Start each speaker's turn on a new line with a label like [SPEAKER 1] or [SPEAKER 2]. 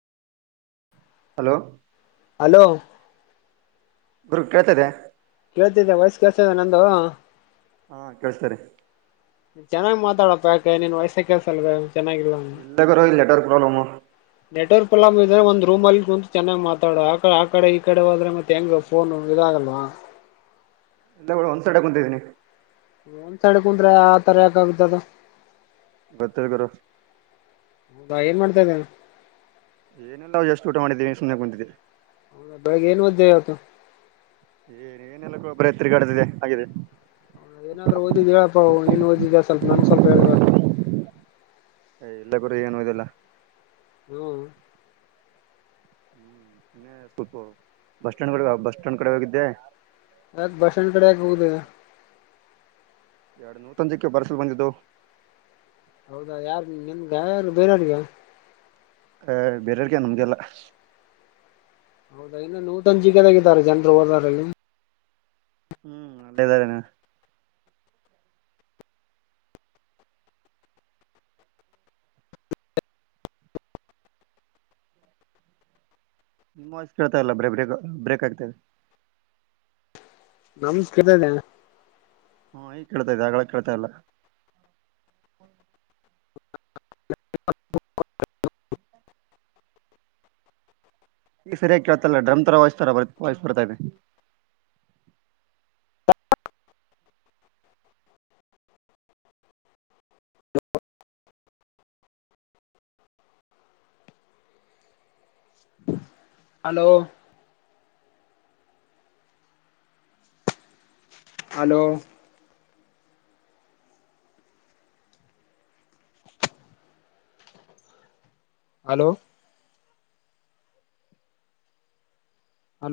[SPEAKER 1] Hello
[SPEAKER 2] hello.
[SPEAKER 1] ಗುರು ಕೇಳತ್ತದೆ.
[SPEAKER 2] ಕೇಳ್ತಿದ್ದೆ ವಾಯ್ಸ್ ಕೆಲ್ಸತಿದೆಯ ನಂದು.
[SPEAKER 1] ಹಾ ಕೇಳ್ಸತಡೆ.
[SPEAKER 2] ಚೆನ್ನಾಗ್ ಮಾತಾಡಪ್ಪ ಯಾಕೆ ನೀನ್ ವಯಸ್ಸ ಕೆಲಸವ್ಲೆ.
[SPEAKER 1] ಇಲ್ಲ ಗುರು ಇಲ್ಲಿ ನೆಟ್ಟರ್ಕ ಪ್ರಾಬ್ಲೆಮ್.
[SPEAKER 2] ಹಾ ಒಂದ ರೂಮ್ ಅಲ್ಲಿ ಕುಂತು ಚೆನ್ನಾಗ್ ಮಾತಾಡು ಆಡೆ ಆ ಕಡೆ ಈ ಕಡೆ ಹೋದ್ರೆ ಮತ್ತೆ ಹೆಂಗ ಫೋನು ಇದಾಗಲ್ವಾ.
[SPEAKER 1] ಎಲ್ಲ ಬ್ರೋ ಒಂದ್ ಸೈಡ್ ಕುಂತಿದ್ದೀನಿ.
[SPEAKER 2] ಒಂದ್ ಸೈಡ್ ಕುಂತ್ರೆ ಆ ತರ ಯಾಕ ಆಗುತ್ತೆ ಅದು.
[SPEAKER 1] ಗೊತ್ತಿಲ್ಲ ಗುರು
[SPEAKER 2] ಇದಗ [inaudible]
[SPEAKER 1] ಏನಿಲ್ಲಲ್ಲಾವು ಜಸ್ಟ್ ಊಟ ಮಾಡಿದೀವಿ ಸುಮ್ಮನೆ ಕುಂತಿದೀರಿ.
[SPEAKER 2] ಹೌ ಬೆಳಗ ಏನು ಓದಿದೆ ಇವತ್ತು.
[SPEAKER 1] ಏನ್ ಏನೆಲ್ಲಕ್ಕೂ ಬರೆ ತಿರಗ್ಯಾದುದಿದೆ ಆಗಿದೆ.
[SPEAKER 2] ಏನಾದ್ರೂ ಓದಿದ್ದ್ ಹೇಳಪ್ಪಾ ಏನ್ ಓದಿದ ಸ್ವಲ್ಪ ನನ್ ಸ್ವಲ್ಪ ಹೇಳೇಳ್ಬೇಕ
[SPEAKER 1] ಯ ಇಲ್ಲ ಗರಿ ಏನು ಇದೆಲ್ಲ
[SPEAKER 2] ಹ್ಮ್
[SPEAKER 1] ಹ್ಮ್ ಇನ್ನ ಸ್ವಲ್ಪ ಬಸ್ ಸ್ಟ್ಯಾಂಡ್ ಕಡೆ ಬಸ್ ಸ್ಟಾಂಡ್ ಕಡೆ ಹಗಿದ್ದೆ.
[SPEAKER 2] ಆ ಭಾಷಣ ಕಡೆ ಆ ಹೋಗದ.
[SPEAKER 1] ಎರಡು ನೂತ ಅಜಕ್ಕೆ ಬರ್ಸಲ್ ಬಂದಿದ್ದು.
[SPEAKER 2] ಹೌದಾ ಯಾರು ನಿ ನಿನ್ಗ ಯಾರು ಬೇರಗ?
[SPEAKER 1] ಹ ಬೇರೆವ್ಗೆ ನಮಗೆಲ್ಲ
[SPEAKER 2] ಹೌದಾ ಇನ್ನು ನ್ಯೂಟನ್ ಜಿಗದಾಗಿದ್ದಾರೆ ಜನ್ರು ಓಡಾರಲ್ಲಿ.
[SPEAKER 1] ಹ್ಮ್ ಅಂದೇದಾರೆನ. ನಿಮ್ಮ ವಾಯ್ಸ್ ಕೇಳ್ತಾಇಲ್ಲ ಬ್ರ ಬ್ರಕ್ ಬ್ರೇಕ್ ಆಗ್ತದೆ.
[SPEAKER 2] ನಮಸ್ಕತದ
[SPEAKER 1] ಹ್ಮ ಈ ಕೇಳ್ತಾ ಇದೆ ಆಗ್ಳ ಕೇಳ್ತಾಲ್ಲ.
[SPEAKER 2] [unintelligible]
[SPEAKER 1] ಈ ಸರಿಯಾಗಿ ಕೇಳ್ತಲ್ಲ ಡ್ರಮ್ ತರ ವಾಯ್ಸ್ ತರ ಬರ್ ವಾಯ್ಸ್ ಬರ್ತಾ ಇದೆ.
[SPEAKER 2] Hello hello hello